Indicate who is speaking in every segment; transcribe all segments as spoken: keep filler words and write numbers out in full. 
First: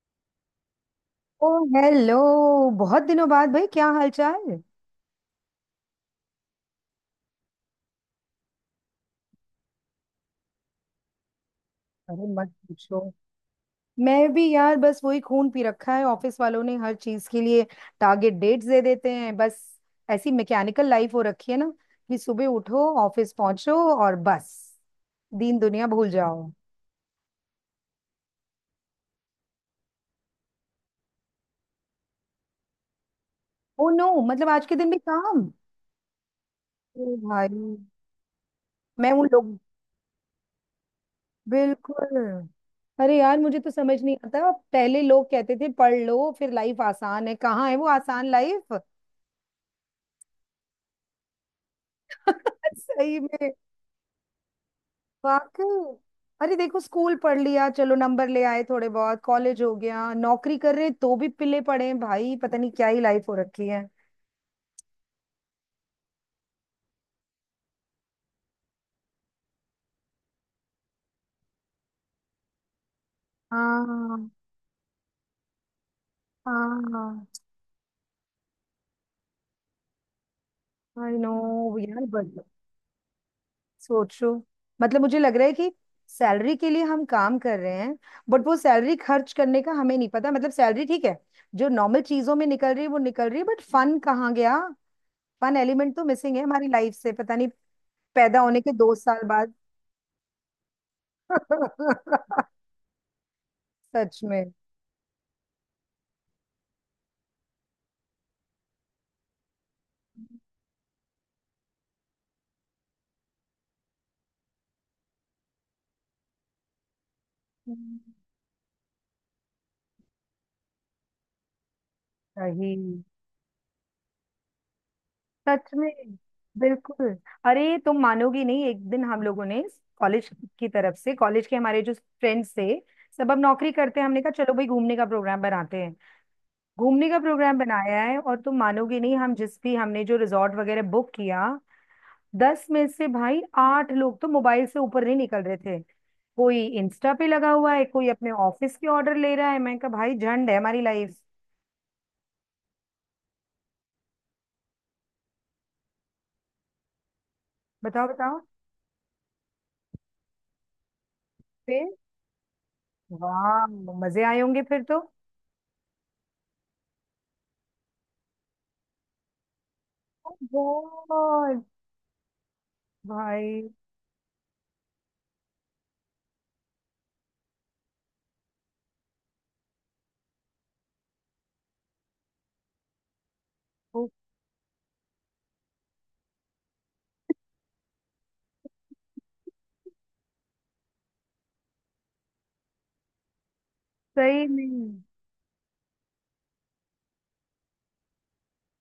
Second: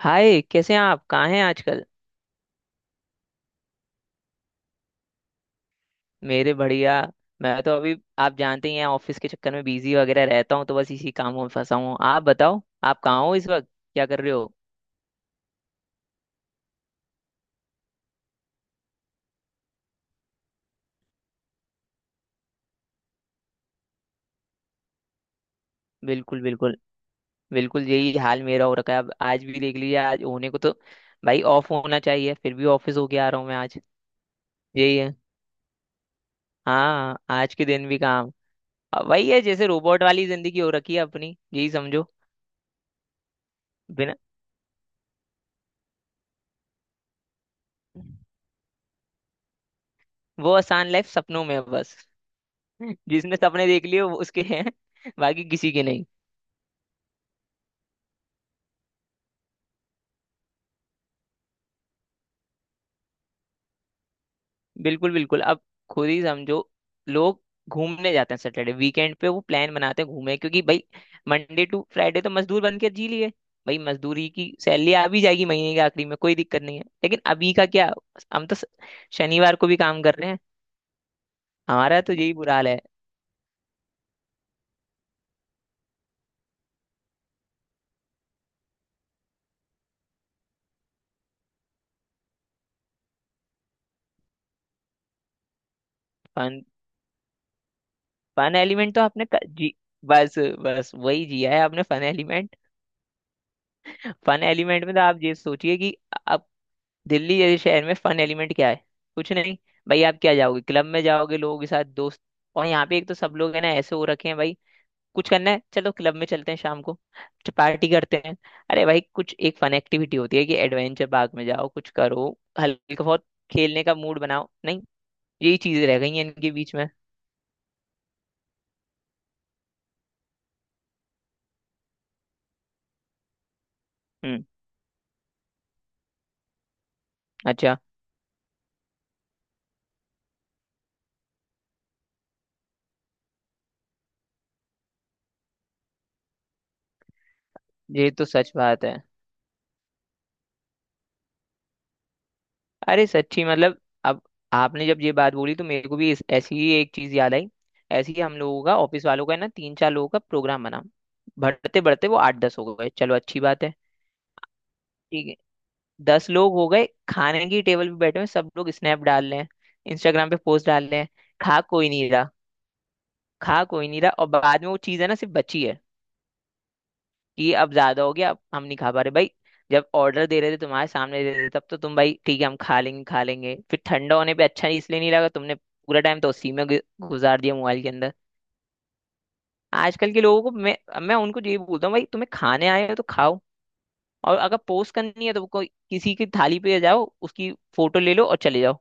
Speaker 1: हाय, कैसे हैं आप? कहाँ हैं
Speaker 2: ओ
Speaker 1: आजकल?
Speaker 2: हेलो। बहुत दिनों बाद भाई, क्या हालचाल।
Speaker 1: मेरे बढ़िया। मैं तो अभी आप जानते ही हैं ऑफिस के चक्कर में बिजी वगैरह रहता हूँ, तो बस इसी कामों में फंसा हूँ। आप
Speaker 2: अरे मत
Speaker 1: बताओ,
Speaker 2: पूछो।
Speaker 1: आप कहाँ हो इस वक्त? क्या कर
Speaker 2: मैं
Speaker 1: रहे
Speaker 2: भी
Speaker 1: हो?
Speaker 2: यार बस वही, खून पी रखा है ऑफिस वालों ने हर चीज के लिए। टारगेट डेट्स दे देते हैं बस। ऐसी मैकेनिकल लाइफ हो रखी है ना, कि सुबह उठो, ऑफिस पहुंचो, और बस दीन दुनिया भूल
Speaker 1: बिल्कुल,
Speaker 2: जाओ।
Speaker 1: बिल्कुल, बिल्कुल। यही हाल मेरा हो रखा है। अब आज भी देख लीजिए, आज होने को तो भाई ऑफ होना चाहिए, फिर भी ऑफिस होके आ रहा हूँ मैं आज।
Speaker 2: ओ नो, मतलब आज के दिन
Speaker 1: यही
Speaker 2: भी
Speaker 1: है।
Speaker 2: काम। ओ
Speaker 1: हाँ, आज के
Speaker 2: भाई।
Speaker 1: दिन भी काम। अब
Speaker 2: मैं उन
Speaker 1: वही है,
Speaker 2: लोग
Speaker 1: जैसे रोबोट वाली जिंदगी हो रखी है अपनी, यही समझो।
Speaker 2: बिल्कुल। अरे यार, मुझे तो समझ
Speaker 1: बिना
Speaker 2: नहीं आता, पहले लोग कहते थे पढ़ लो फिर लाइफ आसान है। कहाँ है वो आसान लाइफ।
Speaker 1: वो आसान लाइफ सपनों में है बस।
Speaker 2: सही
Speaker 1: जिसने
Speaker 2: में।
Speaker 1: सपने देख लिए वो उसके हैं, बाकी
Speaker 2: वाकई।
Speaker 1: किसी के नहीं।
Speaker 2: अरे देखो, स्कूल पढ़ लिया, चलो नंबर ले आए थोड़े बहुत, कॉलेज हो गया, नौकरी कर रहे तो भी पिले पड़े हैं भाई। पता नहीं क्या ही लाइफ हो रखी है।
Speaker 1: बिल्कुल बिल्कुल। अब खुद ही समझो, लोग घूमने जाते हैं सैटरडे वीकेंड पे, वो प्लान बनाते हैं घूमे, क्योंकि भाई मंडे टू फ्राइडे तो मजदूर बन के जी लिए। भाई
Speaker 2: हाँ।
Speaker 1: मजदूरी की सैलरी आ भी जाएगी महीने के आखिरी में, कोई दिक्कत नहीं है, लेकिन
Speaker 2: हाँ।
Speaker 1: अभी का क्या? हम तो स- शनिवार को भी काम कर रहे हैं।
Speaker 2: I know.
Speaker 1: हमारा
Speaker 2: यार
Speaker 1: तो यही
Speaker 2: बट
Speaker 1: बुरा हाल है।
Speaker 2: सोचो, मतलब मुझे लग रहा है कि सैलरी के लिए हम काम कर रहे हैं, बट वो सैलरी खर्च करने का हमें नहीं पता। मतलब सैलरी ठीक है, जो नॉर्मल चीजों में निकल रही है वो निकल रही है, बट फन कहाँ गया। फन एलिमेंट तो मिसिंग है
Speaker 1: फन
Speaker 2: हमारी लाइफ से, पता नहीं पैदा
Speaker 1: फन
Speaker 2: होने के दो
Speaker 1: एलिमेंट तो
Speaker 2: साल
Speaker 1: आपने क-
Speaker 2: बाद।
Speaker 1: जी, बस बस वही जिया है आपने फन
Speaker 2: सच
Speaker 1: एलिमेंट। फन
Speaker 2: में।
Speaker 1: एलिमेंट में तो आप ये सोचिए कि दिल्ली जैसे शहर में फन एलिमेंट क्या है? कुछ नहीं। भाई आप क्या जाओगे, क्लब में जाओगे लोगों के साथ दोस्त। और यहाँ पे एक तो सब लोग है ना, ऐसे हो रखे हैं भाई। कुछ करना है, चलो क्लब में चलते हैं शाम को, पार्टी
Speaker 2: हम्म,
Speaker 1: करते हैं। अरे भाई कुछ एक फन एक्टिविटी होती है कि एडवेंचर पार्क में जाओ, कुछ करो,
Speaker 2: सही।
Speaker 1: हल्का बहुत खेलने का मूड बनाओ, नहीं। यही
Speaker 2: सच
Speaker 1: चीजें
Speaker 2: में।
Speaker 1: रह गई हैं इनके बीच में।
Speaker 2: बिल्कुल। अरे तुम मानोगी नहीं, एक दिन हम लोगों ने कॉलेज की तरफ से, कॉलेज के हमारे जो फ्रेंड्स थे सब अब नौकरी करते हैं, हमने कहा
Speaker 1: हम्म।
Speaker 2: चलो भाई घूमने का प्रोग्राम बनाते हैं। घूमने का प्रोग्राम
Speaker 1: अच्छा।
Speaker 2: बनाया है, और तुम मानोगी नहीं, हम जिस भी, हमने जो रिजॉर्ट वगैरह बुक किया, दस में से भाई आठ लोग तो मोबाइल से ऊपर नहीं निकल रहे थे। कोई इंस्टा पे लगा हुआ है, कोई
Speaker 1: ये तो
Speaker 2: अपने
Speaker 1: सच
Speaker 2: ऑफिस
Speaker 1: बात
Speaker 2: के
Speaker 1: है।
Speaker 2: ऑर्डर ले रहा है, मैं कहा भाई झंड है हमारी लाइफ।
Speaker 1: अरे सच्ची, मतलब अब आपने जब ये बात बोली तो मेरे को भी इस, ऐसी ही एक चीज याद आई।
Speaker 2: बताओ
Speaker 1: ऐसी ही हम
Speaker 2: बताओ।
Speaker 1: लोगों का, ऑफिस वालों का है ना, तीन चार लोगों का प्रोग्राम बना, बढ़ते बढ़ते वो आठ दस हो गए, चलो अच्छी बात
Speaker 2: वाह,
Speaker 1: है।
Speaker 2: मजे आए होंगे फिर तो।
Speaker 1: ठीक है, दस लोग हो गए खाने की टेबल पे बैठे हुए, सब लोग स्नैप डाल रहे हैं, इंस्टाग्राम पे पोस्ट डाल रहे हैं। खा
Speaker 2: बहुत।
Speaker 1: कोई नहीं रहा। खा
Speaker 2: भाई।
Speaker 1: कोई नहीं रहा, और बाद में वो चीज़ है ना, सिर्फ बची है कि अब ज्यादा हो गया, अब हम नहीं खा पा रहे भाई। जब ऑर्डर दे रहे थे तुम्हारे सामने दे रहे थे, तब तो तुम भाई ठीक है हम खा लेंगे खा लेंगे, फिर
Speaker 2: वो।
Speaker 1: ठंडा होने पे अच्छा नहीं इसलिए नहीं लगा, तुमने पूरा टाइम तो उसी में गु- गुजार दिया मोबाइल के अंदर। आजकल के लोगों को मैं मैं उनको ये बोलता हूँ भाई तुम्हें खाने आए हो तो खाओ। और
Speaker 2: सही
Speaker 1: अगर
Speaker 2: में।
Speaker 1: पोस्ट करनी है तो कोई किसी की थाली पे जाओ, उसकी फोटो ले लो और चले जाओ।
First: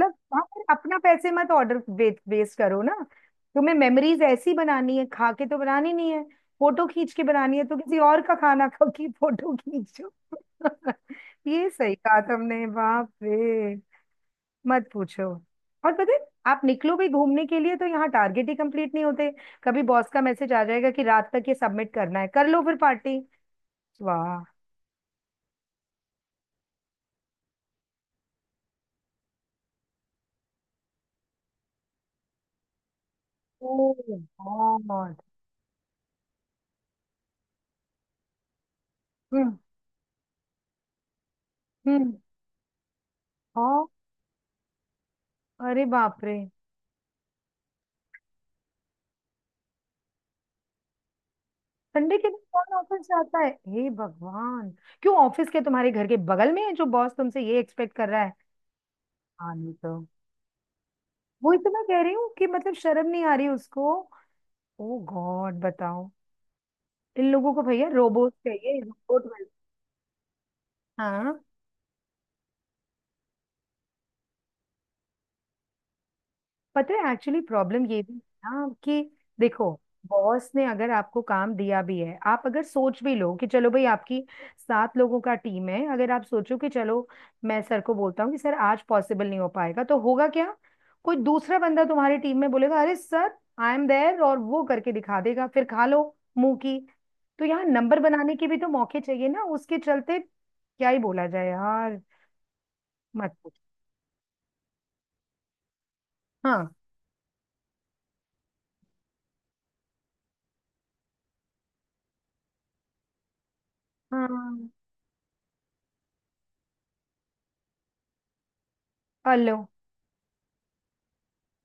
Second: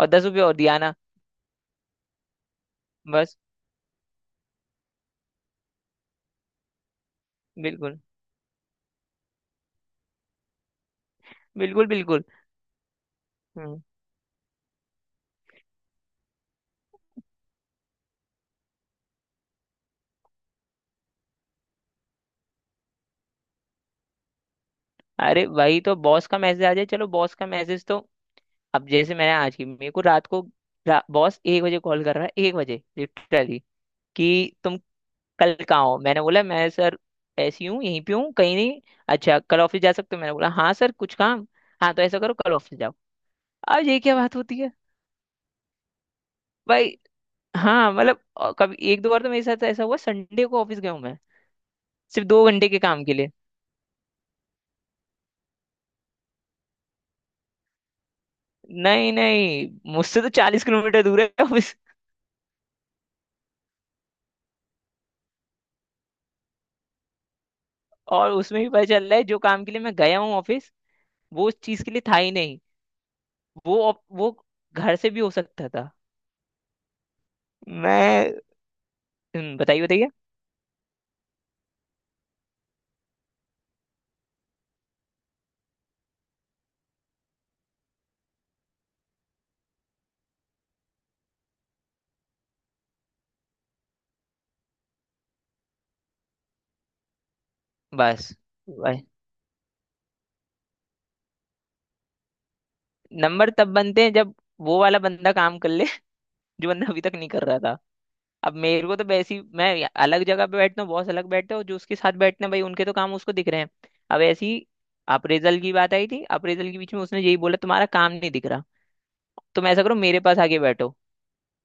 Speaker 1: और दस
Speaker 2: हाँ,
Speaker 1: रुपये और
Speaker 2: पर
Speaker 1: दिया ना,
Speaker 2: अपना पैसे मत ऑर्डर वेस्ट वेस्ट करो ना।
Speaker 1: बस।
Speaker 2: तुम्हें मेमोरीज ऐसी बनानी है, खा के तो बनानी नहीं है, फोटो खींच के बनानी है, तो किसी
Speaker 1: बिल्कुल
Speaker 2: और का खाना खा के फोटो खींचो। ये
Speaker 1: बिल्कुल।
Speaker 2: सही कहा
Speaker 1: बिल्कुल।
Speaker 2: तुमने, बाप रे।
Speaker 1: हम्म,
Speaker 2: मत पूछो। और पता है, आप निकलो भी घूमने के लिए तो यहाँ टारगेट ही कंप्लीट नहीं होते। कभी बॉस का मैसेज आ जाएगा कि रात तक ये सबमिट करना है, कर लो फिर पार्टी। वाह।
Speaker 1: अरे वही तो, बॉस का मैसेज आ जाए, चलो बॉस का मैसेज तो। अब जैसे मैंने आज की, मेरे को रात को, रा, बॉस एक बजे कॉल कर रहा है, एक बजे लिटरली।
Speaker 2: ओ
Speaker 1: कि तुम
Speaker 2: गॉड।
Speaker 1: कल कहाँ हो? मैंने बोला मैं सर ऐसी हूँ, यहीं पे हूँ, कहीं नहीं। अच्छा
Speaker 2: हम्म
Speaker 1: कल ऑफिस जा सकते हो? मैंने बोला हाँ सर, कुछ काम? हाँ तो
Speaker 2: हम्म
Speaker 1: ऐसा करो, कल ऑफिस जाओ। अब
Speaker 2: और।
Speaker 1: ये क्या बात होती है
Speaker 2: अरे बाप रे।
Speaker 1: भाई? हाँ मतलब अ, कभी एक दो बार तो मेरे साथ ऐसा हुआ, संडे को ऑफिस गया हूँ मैं,
Speaker 2: संडे
Speaker 1: सिर्फ
Speaker 2: के दिन
Speaker 1: दो घंटे
Speaker 2: कौन
Speaker 1: के
Speaker 2: ऑफिस
Speaker 1: काम के लिए।
Speaker 2: जाता है, हे भगवान। क्यों, ऑफिस के तुम्हारे घर के बगल में है जो बॉस तुमसे ये एक्सपेक्ट कर रहा है।
Speaker 1: नहीं
Speaker 2: हाँ नहीं
Speaker 1: नहीं,
Speaker 2: तो,
Speaker 1: मुझसे तो चालीस किलोमीटर दूर है
Speaker 2: वही तो
Speaker 1: ऑफिस।
Speaker 2: मैं कह रही हूँ कि मतलब शर्म नहीं आ रही उसको। ओ गॉड, बताओ। इन लोगों को भैया
Speaker 1: और
Speaker 2: रोबोट
Speaker 1: उसमें भी
Speaker 2: चाहिए,
Speaker 1: पता चल रहा है
Speaker 2: रोबोट
Speaker 1: जो
Speaker 2: वाले।
Speaker 1: काम के लिए मैं गया हूँ ऑफिस,
Speaker 2: हाँ।
Speaker 1: वो उस चीज के लिए था ही नहीं। वो op- वो घर से भी हो सकता था।
Speaker 2: पता है एक्चुअली प्रॉब्लम ये भी
Speaker 1: मैं
Speaker 2: है ना कि
Speaker 1: हम्म,
Speaker 2: देखो,
Speaker 1: बताइए बताइए।
Speaker 2: बॉस ने अगर आपको काम दिया भी है, आप अगर सोच भी लो कि चलो भाई, आपकी सात लोगों का टीम है, अगर आप सोचो कि चलो मैं सर को बोलता हूँ कि सर आज पॉसिबल नहीं हो पाएगा, तो होगा क्या, कोई दूसरा बंदा तुम्हारी टीम में बोलेगा अरे सर आई एम देयर, और वो करके दिखा देगा, फिर खा लो मुंह की। तो यहाँ नंबर
Speaker 1: बस
Speaker 2: बनाने के भी तो मौके
Speaker 1: भाई,
Speaker 2: चाहिए ना उसके चलते। क्या ही बोला जाए यार, मत
Speaker 1: नंबर
Speaker 2: पूछ।
Speaker 1: तब बनते हैं जब वो वाला बंदा काम कर ले, जो
Speaker 2: हाँ।
Speaker 1: बंदा अभी तक नहीं कर रहा था। अब मेरे को तो वैसी, मैं या- अलग जगह पे बैठता हूँ, बॉस अलग बैठते हैं, और जो उसके साथ बैठते हैं भाई उनके तो काम उसको दिख रहे हैं। अब ऐसी
Speaker 2: हाँ।
Speaker 1: अप्रेजल की बात आई थी, अप्रेजल के बीच में उसने यही बोला तुम्हारा काम नहीं दिख रहा,
Speaker 2: हेलो।
Speaker 1: तुम ऐसा करो मेरे पास आके बैठो।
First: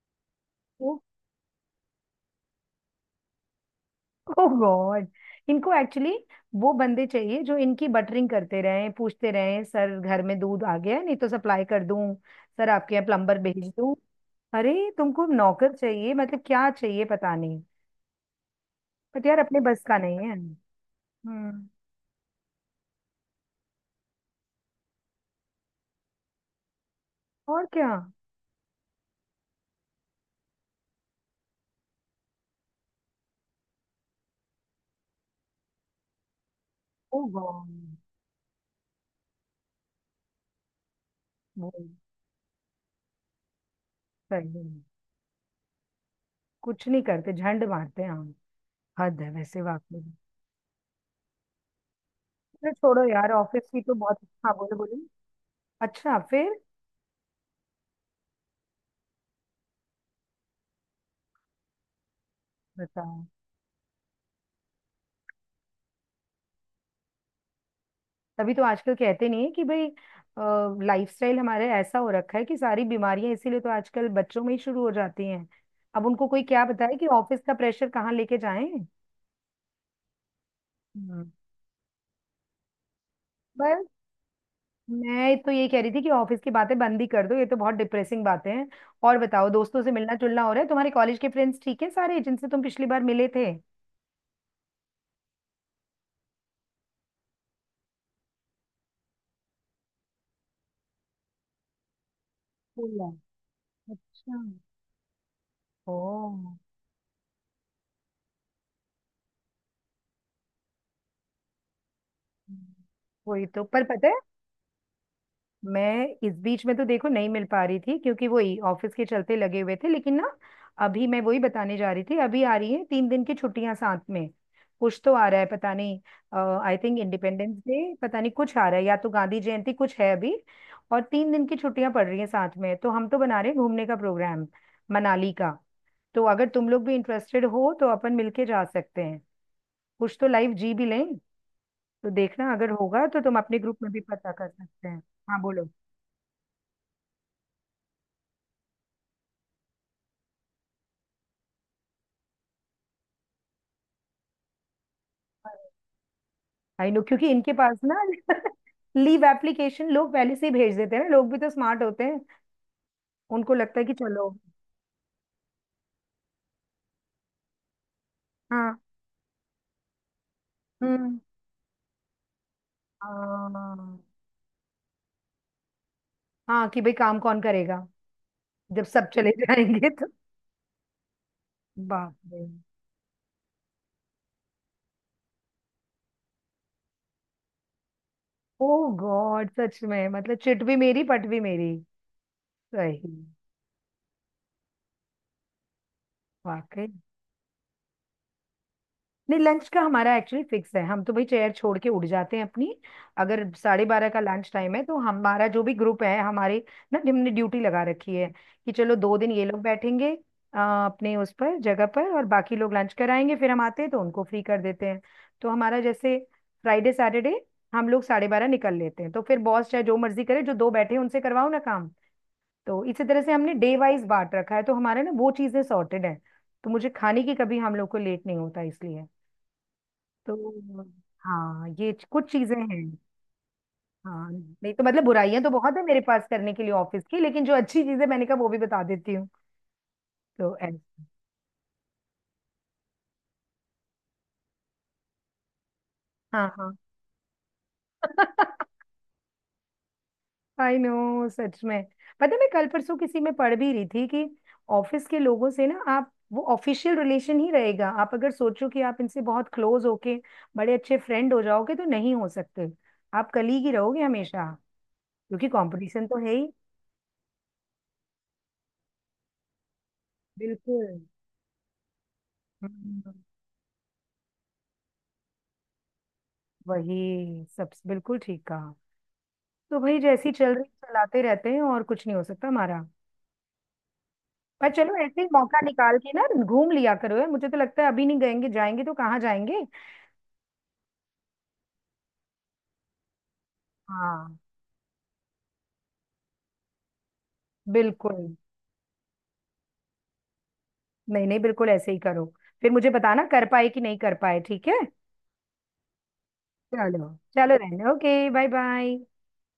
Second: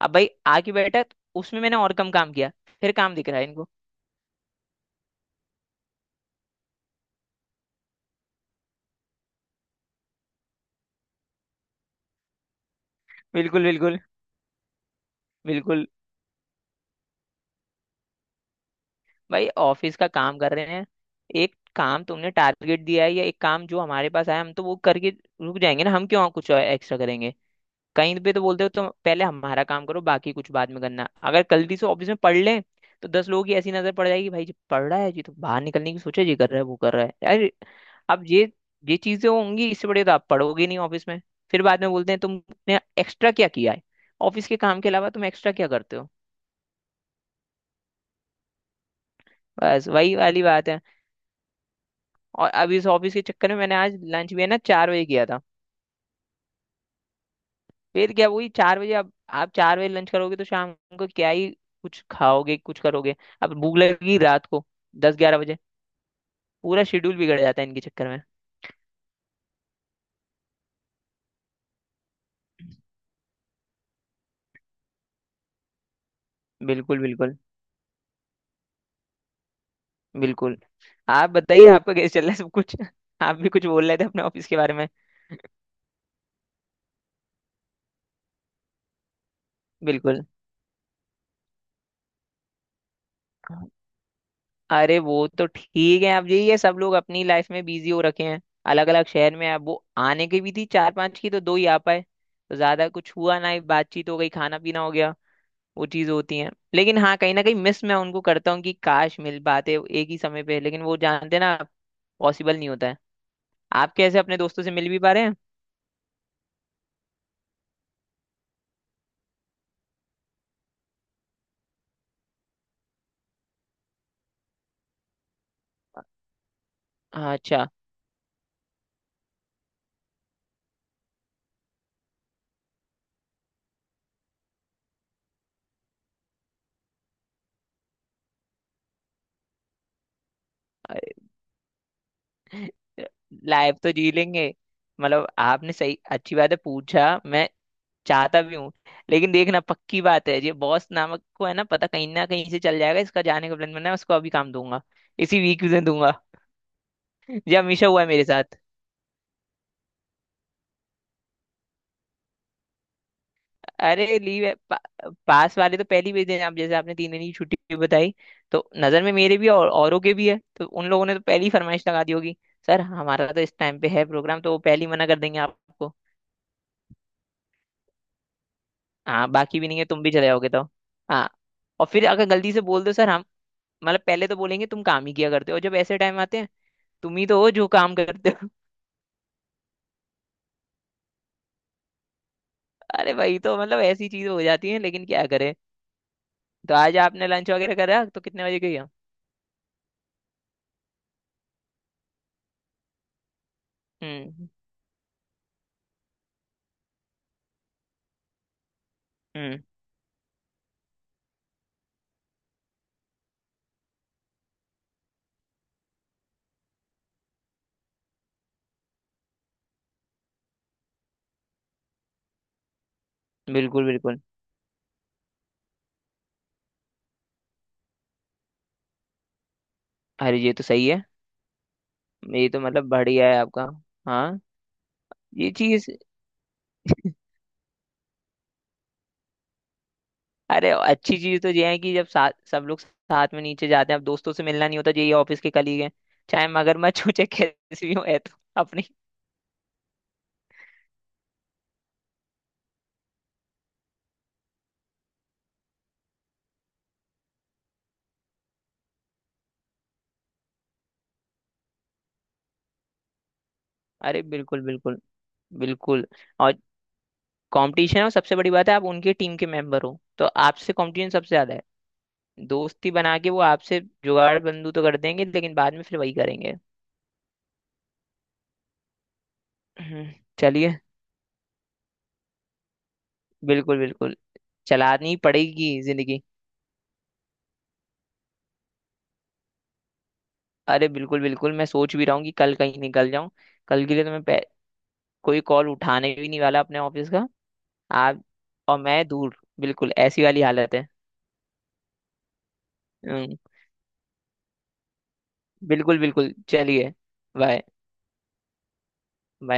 Speaker 1: अब भाई आके बैठा तो उसमें मैंने और कम काम किया, फिर काम दिख रहा है इनको।
Speaker 2: ओह गॉड। इनको एक्चुअली वो बंदे चाहिए जो इनकी बटरिंग करते रहें, पूछते रहें सर घर में दूध आ गया है? नहीं तो सप्लाई कर दूं। सर आपके यहाँ प्लम्बर
Speaker 1: बिल्कुल
Speaker 2: भेज दूं।
Speaker 1: बिल्कुल।
Speaker 2: अरे तुमको नौकर
Speaker 1: बिल्कुल।
Speaker 2: चाहिए, मतलब क्या चाहिए पता नहीं। बट यार
Speaker 1: भाई
Speaker 2: अपने बस
Speaker 1: ऑफिस
Speaker 2: का
Speaker 1: का
Speaker 2: नहीं है।
Speaker 1: काम कर रहे हैं, एक
Speaker 2: हम्म।
Speaker 1: काम तुमने टारगेट दिया है, या एक काम जो हमारे पास आया, हम तो वो करके रुक जाएंगे ना, हम क्यों कुछ एक्स्ट्रा करेंगे?
Speaker 2: और क्या।
Speaker 1: कहीं पे तो बोलते हो तो पहले हमारा काम करो, बाकी कुछ बाद में करना। अगर गलती से ऑफिस में पढ़ लें तो दस लोगों की ऐसी नजर पड़ जाएगी भाई जी पढ़ रहा है जी, तो बाहर निकलने की सोचा, जी कर रहा है वो कर रहा है
Speaker 2: ओ
Speaker 1: यार।
Speaker 2: गॉड।
Speaker 1: अब ये ये चीजें होंगी, इससे बड़े तो आप पढ़ोगे नहीं ऑफिस में। फिर
Speaker 2: वो।
Speaker 1: बाद में बोलते हैं तुमने एक्स्ट्रा क्या किया है, ऑफिस
Speaker 2: सही
Speaker 1: के काम
Speaker 2: में,
Speaker 1: के अलावा तुम एक्स्ट्रा क्या करते हो।
Speaker 2: कुछ नहीं करते, झंड मारते हैं हम। हद है वैसे
Speaker 1: बस
Speaker 2: वाकई में।
Speaker 1: वही वाली बात है। और
Speaker 2: अरे
Speaker 1: अब इस
Speaker 2: छोड़ो
Speaker 1: ऑफिस के
Speaker 2: यार,
Speaker 1: चक्कर में
Speaker 2: ऑफिस
Speaker 1: मैंने
Speaker 2: की तो
Speaker 1: आज
Speaker 2: बहुत।
Speaker 1: लंच भी है
Speaker 2: हाँ
Speaker 1: ना
Speaker 2: बोलो
Speaker 1: चार
Speaker 2: बोलो।
Speaker 1: बजे किया था।
Speaker 2: अच्छा, फिर
Speaker 1: फिर क्या, वही चार बजे, अब आप चार बजे लंच करोगे तो शाम को क्या ही कुछ खाओगे, कुछ करोगे?
Speaker 2: बताओ।
Speaker 1: अब भूख लगेगी रात को दस ग्यारह बजे, पूरा शेड्यूल बिगड़ जाता है इनके चक्कर में।
Speaker 2: तभी तो आजकल कहते नहीं है कि भाई लाइफस्टाइल हमारे ऐसा हो रखा है कि सारी बीमारियां इसीलिए तो आजकल बच्चों में ही शुरू हो जाती हैं। अब उनको कोई क्या बताए
Speaker 1: बिल्कुल
Speaker 2: कि
Speaker 1: बिल्कुल।
Speaker 2: ऑफिस का प्रेशर कहाँ लेके जाएं।
Speaker 1: बिल्कुल। आप
Speaker 2: हम्म।
Speaker 1: बताइए, आपका कैसे चल रहा है सब कुछ? आप भी कुछ
Speaker 2: बस
Speaker 1: बोल रहे थे अपने ऑफिस के बारे में।
Speaker 2: मैं तो ये कह रही थी कि ऑफिस की बातें बंद ही कर दो, ये तो बहुत डिप्रेसिंग बातें हैं। और बताओ, दोस्तों से मिलना
Speaker 1: बिल्कुल।
Speaker 2: जुलना हो रहा है, तुम्हारे कॉलेज के फ्रेंड्स ठीक है सारे, जिनसे तुम पिछली बार मिले थे।
Speaker 1: अरे वो तो ठीक है, अब यही है, सब लोग अपनी लाइफ में बिजी हो रखे हैं, अलग अलग शहर में। अब वो आने की भी थी चार पांच की तो दो ही आ पाए, तो ज्यादा
Speaker 2: बोला।
Speaker 1: कुछ हुआ ना, बातचीत हो गई,
Speaker 2: अच्छा।
Speaker 1: खाना पीना हो गया। वो चीज
Speaker 2: ओह।
Speaker 1: होती है, लेकिन हाँ कहीं ना कहीं मिस मैं उनको करता हूँ कि काश मिल पाते एक ही समय पे, लेकिन वो जानते हैं ना पॉसिबल नहीं
Speaker 2: हम्म।
Speaker 1: होता है।
Speaker 2: वही तो, पर
Speaker 1: आप
Speaker 2: पता है,
Speaker 1: कैसे अपने दोस्तों से मिल भी पा रहे हैं?
Speaker 2: मैं इस बीच में तो देखो नहीं मिल पा रही थी क्योंकि वही ऑफिस के चलते लगे हुए थे, लेकिन ना, अभी मैं वही बताने जा रही थी, अभी आ रही है तीन दिन की छुट्टियां साथ में। कुछ तो आ रहा है पता नहीं, आई थिंक
Speaker 1: हाँ,
Speaker 2: इंडिपेंडेंस
Speaker 1: अच्छा।
Speaker 2: डे, पता नहीं कुछ आ रहा है या तो गांधी जयंती, कुछ है अभी। और तीन दिन की छुट्टियां पड़ रही हैं साथ में, तो हम तो बना रहे हैं घूमने का प्रोग्राम, मनाली का। तो अगर तुम लोग भी इंटरेस्टेड हो तो अपन मिलके जा सकते हैं, कुछ तो लाइव जी भी लें। तो देखना, अगर होगा तो तुम अपने
Speaker 1: लाइफ
Speaker 2: ग्रुप में
Speaker 1: तो
Speaker 2: भी
Speaker 1: जी
Speaker 2: पता कर
Speaker 1: लेंगे।
Speaker 2: सकते हैं।
Speaker 1: मतलब
Speaker 2: हाँ बोलो।
Speaker 1: आपने सही, अच्छी बात है पूछा, मैं चाहता भी हूँ। लेकिन देखना, पक्की बात है ये बॉस नामक को है ना, पता कहीं ना कहीं से चल जाएगा इसका जाने का प्लान बना है, उसको अभी काम दूंगा, इसी वीक में दूंगा।
Speaker 2: आई नो, क्योंकि इनके
Speaker 1: ये
Speaker 2: पास
Speaker 1: हमेशा
Speaker 2: ना,
Speaker 1: हुआ है मेरे साथ।
Speaker 2: लीव एप्लीकेशन लोग पहले से ही भेज देते हैं ना, लोग भी तो स्मार्ट होते हैं, उनको लगता है कि
Speaker 1: अरे
Speaker 2: चलो।
Speaker 1: लीव है, पा, पास वाले तो पहली ही दिन, आप जैसे आपने तीन दिन की छुट्टी बताई तो
Speaker 2: हाँ।
Speaker 1: नजर में मेरे भी और औरों के भी है, तो उन लोगों ने
Speaker 2: हम्म।
Speaker 1: तो पहली ही फरमाइश लगा दी होगी। सर हमारा तो इस टाइम पे
Speaker 2: हाँ।
Speaker 1: है प्रोग्राम, तो वो पहले ही मना कर देंगे आपको।
Speaker 2: हाँ कि भाई काम कौन करेगा जब सब
Speaker 1: हाँ,
Speaker 2: चले
Speaker 1: बाकी भी नहीं है,
Speaker 2: जाएंगे
Speaker 1: तुम
Speaker 2: तो।
Speaker 1: भी चले जाओगे तो। हाँ। और फिर
Speaker 2: बाप
Speaker 1: अगर
Speaker 2: रे।
Speaker 1: गलती से बोल दो सर हम, मतलब पहले तो बोलेंगे तुम काम ही किया करते हो, और जब ऐसे टाइम आते हैं, तुम ही तो हो जो काम करते हो।
Speaker 2: ओ गॉड, सच में मतलब चिट भी मेरी पट भी मेरी।
Speaker 1: अरे
Speaker 2: सही।
Speaker 1: भाई तो मतलब ऐसी चीज हो जाती है, लेकिन क्या करे। तो
Speaker 2: वाकई।
Speaker 1: आज आपने लंच वगैरह करा तो कितने बजे गई हो?
Speaker 2: नहीं लंच का हमारा एक्चुअली फिक्स है, हम तो भाई चेयर छोड़ के उड़ जाते हैं अपनी। अगर साढ़े बारह का
Speaker 1: हम्म।
Speaker 2: लंच टाइम है तो हमारा जो भी ग्रुप है हमारे ना, हमने ड्यूटी लगा रखी है कि चलो दो दिन ये लोग
Speaker 1: हम्म।
Speaker 2: बैठेंगे अ, अपने उस पर जगह पर, और बाकी लोग लंच कराएंगे, फिर हम आते हैं तो उनको फ्री कर देते हैं। तो हमारा जैसे फ्राइडे सैटरडे हम लोग साढ़े बारह निकल लेते हैं, तो फिर बॉस चाहे जो मर्जी करे, जो दो बैठे हैं उनसे करवाओ ना काम। तो इसी तरह से हमने डे
Speaker 1: बिल्कुल
Speaker 2: वाइज
Speaker 1: बिल्कुल।
Speaker 2: बांट रखा है, तो हमारा ना वो चीजें सॉर्टेड है। तो मुझे खाने की कभी हम लोग को लेट नहीं होता इसलिए।
Speaker 1: अरे ये तो
Speaker 2: तो
Speaker 1: सही है।
Speaker 2: हाँ, ये च- कुछ
Speaker 1: ये
Speaker 2: चीजें
Speaker 1: तो
Speaker 2: हैं।
Speaker 1: मतलब बढ़िया है आपका।
Speaker 2: हाँ
Speaker 1: हाँ,
Speaker 2: नहीं तो मतलब बुराइयां तो
Speaker 1: ये
Speaker 2: बहुत है
Speaker 1: चीज।
Speaker 2: मेरे पास करने के लिए ऑफिस की, लेकिन जो अच्छी चीजें मैंने कहा वो भी बता देती हूँ। तो
Speaker 1: अरे
Speaker 2: ऐसे।
Speaker 1: अच्छी चीज तो ये है कि जब साथ सब लोग साथ में नीचे जाते हैं, अब दोस्तों से मिलना नहीं होता, ये ऑफिस के कलीग हैं,
Speaker 2: हाँ।
Speaker 1: चाहे
Speaker 2: हाँ।
Speaker 1: मगरमच्छ हो चाहे कैसी भी हो, है तो अपनी।
Speaker 2: आई नो, सच में। पता है मैं कल परसों किसी में पढ़ भी रही थी कि ऑफिस के लोगों से ना आप वो ऑफिशियल रिलेशन ही रहेगा, आप अगर सोचो कि आप इनसे बहुत क्लोज होके बड़े अच्छे फ्रेंड हो जाओगे तो नहीं हो सकते, आप कलीग ही रहोगे
Speaker 1: अरे
Speaker 2: हमेशा,
Speaker 1: बिल्कुल बिल्कुल।
Speaker 2: क्योंकि
Speaker 1: बिल्कुल।
Speaker 2: कंपटीशन तो है ही।
Speaker 1: और कंपटीशन है, और सबसे बड़ी बात है आप उनकी टीम के मेंबर हो तो आपसे
Speaker 2: बिल्कुल।
Speaker 1: कंपटीशन सबसे ज्यादा है। दोस्ती
Speaker 2: हम्म,
Speaker 1: बना के वो आपसे जुगाड़ बंदू तो कर देंगे, लेकिन बाद में फिर वही करेंगे।
Speaker 2: वही सब बिल्कुल ठीक कहा। तो भाई
Speaker 1: हम्म,
Speaker 2: जैसी चल रही
Speaker 1: चलिए।
Speaker 2: चलाते रहते हैं, और कुछ नहीं हो सकता हमारा।
Speaker 1: बिल्कुल बिल्कुल।
Speaker 2: पर चलो
Speaker 1: चलानी
Speaker 2: ऐसे ही मौका
Speaker 1: पड़ेगी
Speaker 2: निकाल के
Speaker 1: जिंदगी।
Speaker 2: ना घूम लिया करो यार, मुझे तो लगता है अभी नहीं गएंगे जाएंगे तो कहाँ जाएंगे।
Speaker 1: अरे बिल्कुल बिल्कुल, मैं सोच भी रहा हूँ कि कल कहीं निकल जाऊं। कल के लिए तो मैं
Speaker 2: हाँ
Speaker 1: पै- कोई कॉल उठाने भी नहीं वाला अपने ऑफिस का। आप
Speaker 2: बिल्कुल।
Speaker 1: और मैं दूर, बिल्कुल ऐसी वाली हालत है।
Speaker 2: नहीं नहीं बिल्कुल ऐसे ही करो, फिर मुझे बताना
Speaker 1: हम्म,
Speaker 2: कर पाए कि नहीं कर पाए, ठीक है।
Speaker 1: बिल्कुल बिल्कुल। चलिए।
Speaker 2: चलो। चलो,
Speaker 1: बाय।
Speaker 2: रहने, ओके बाय बाय।
Speaker 1: बाय।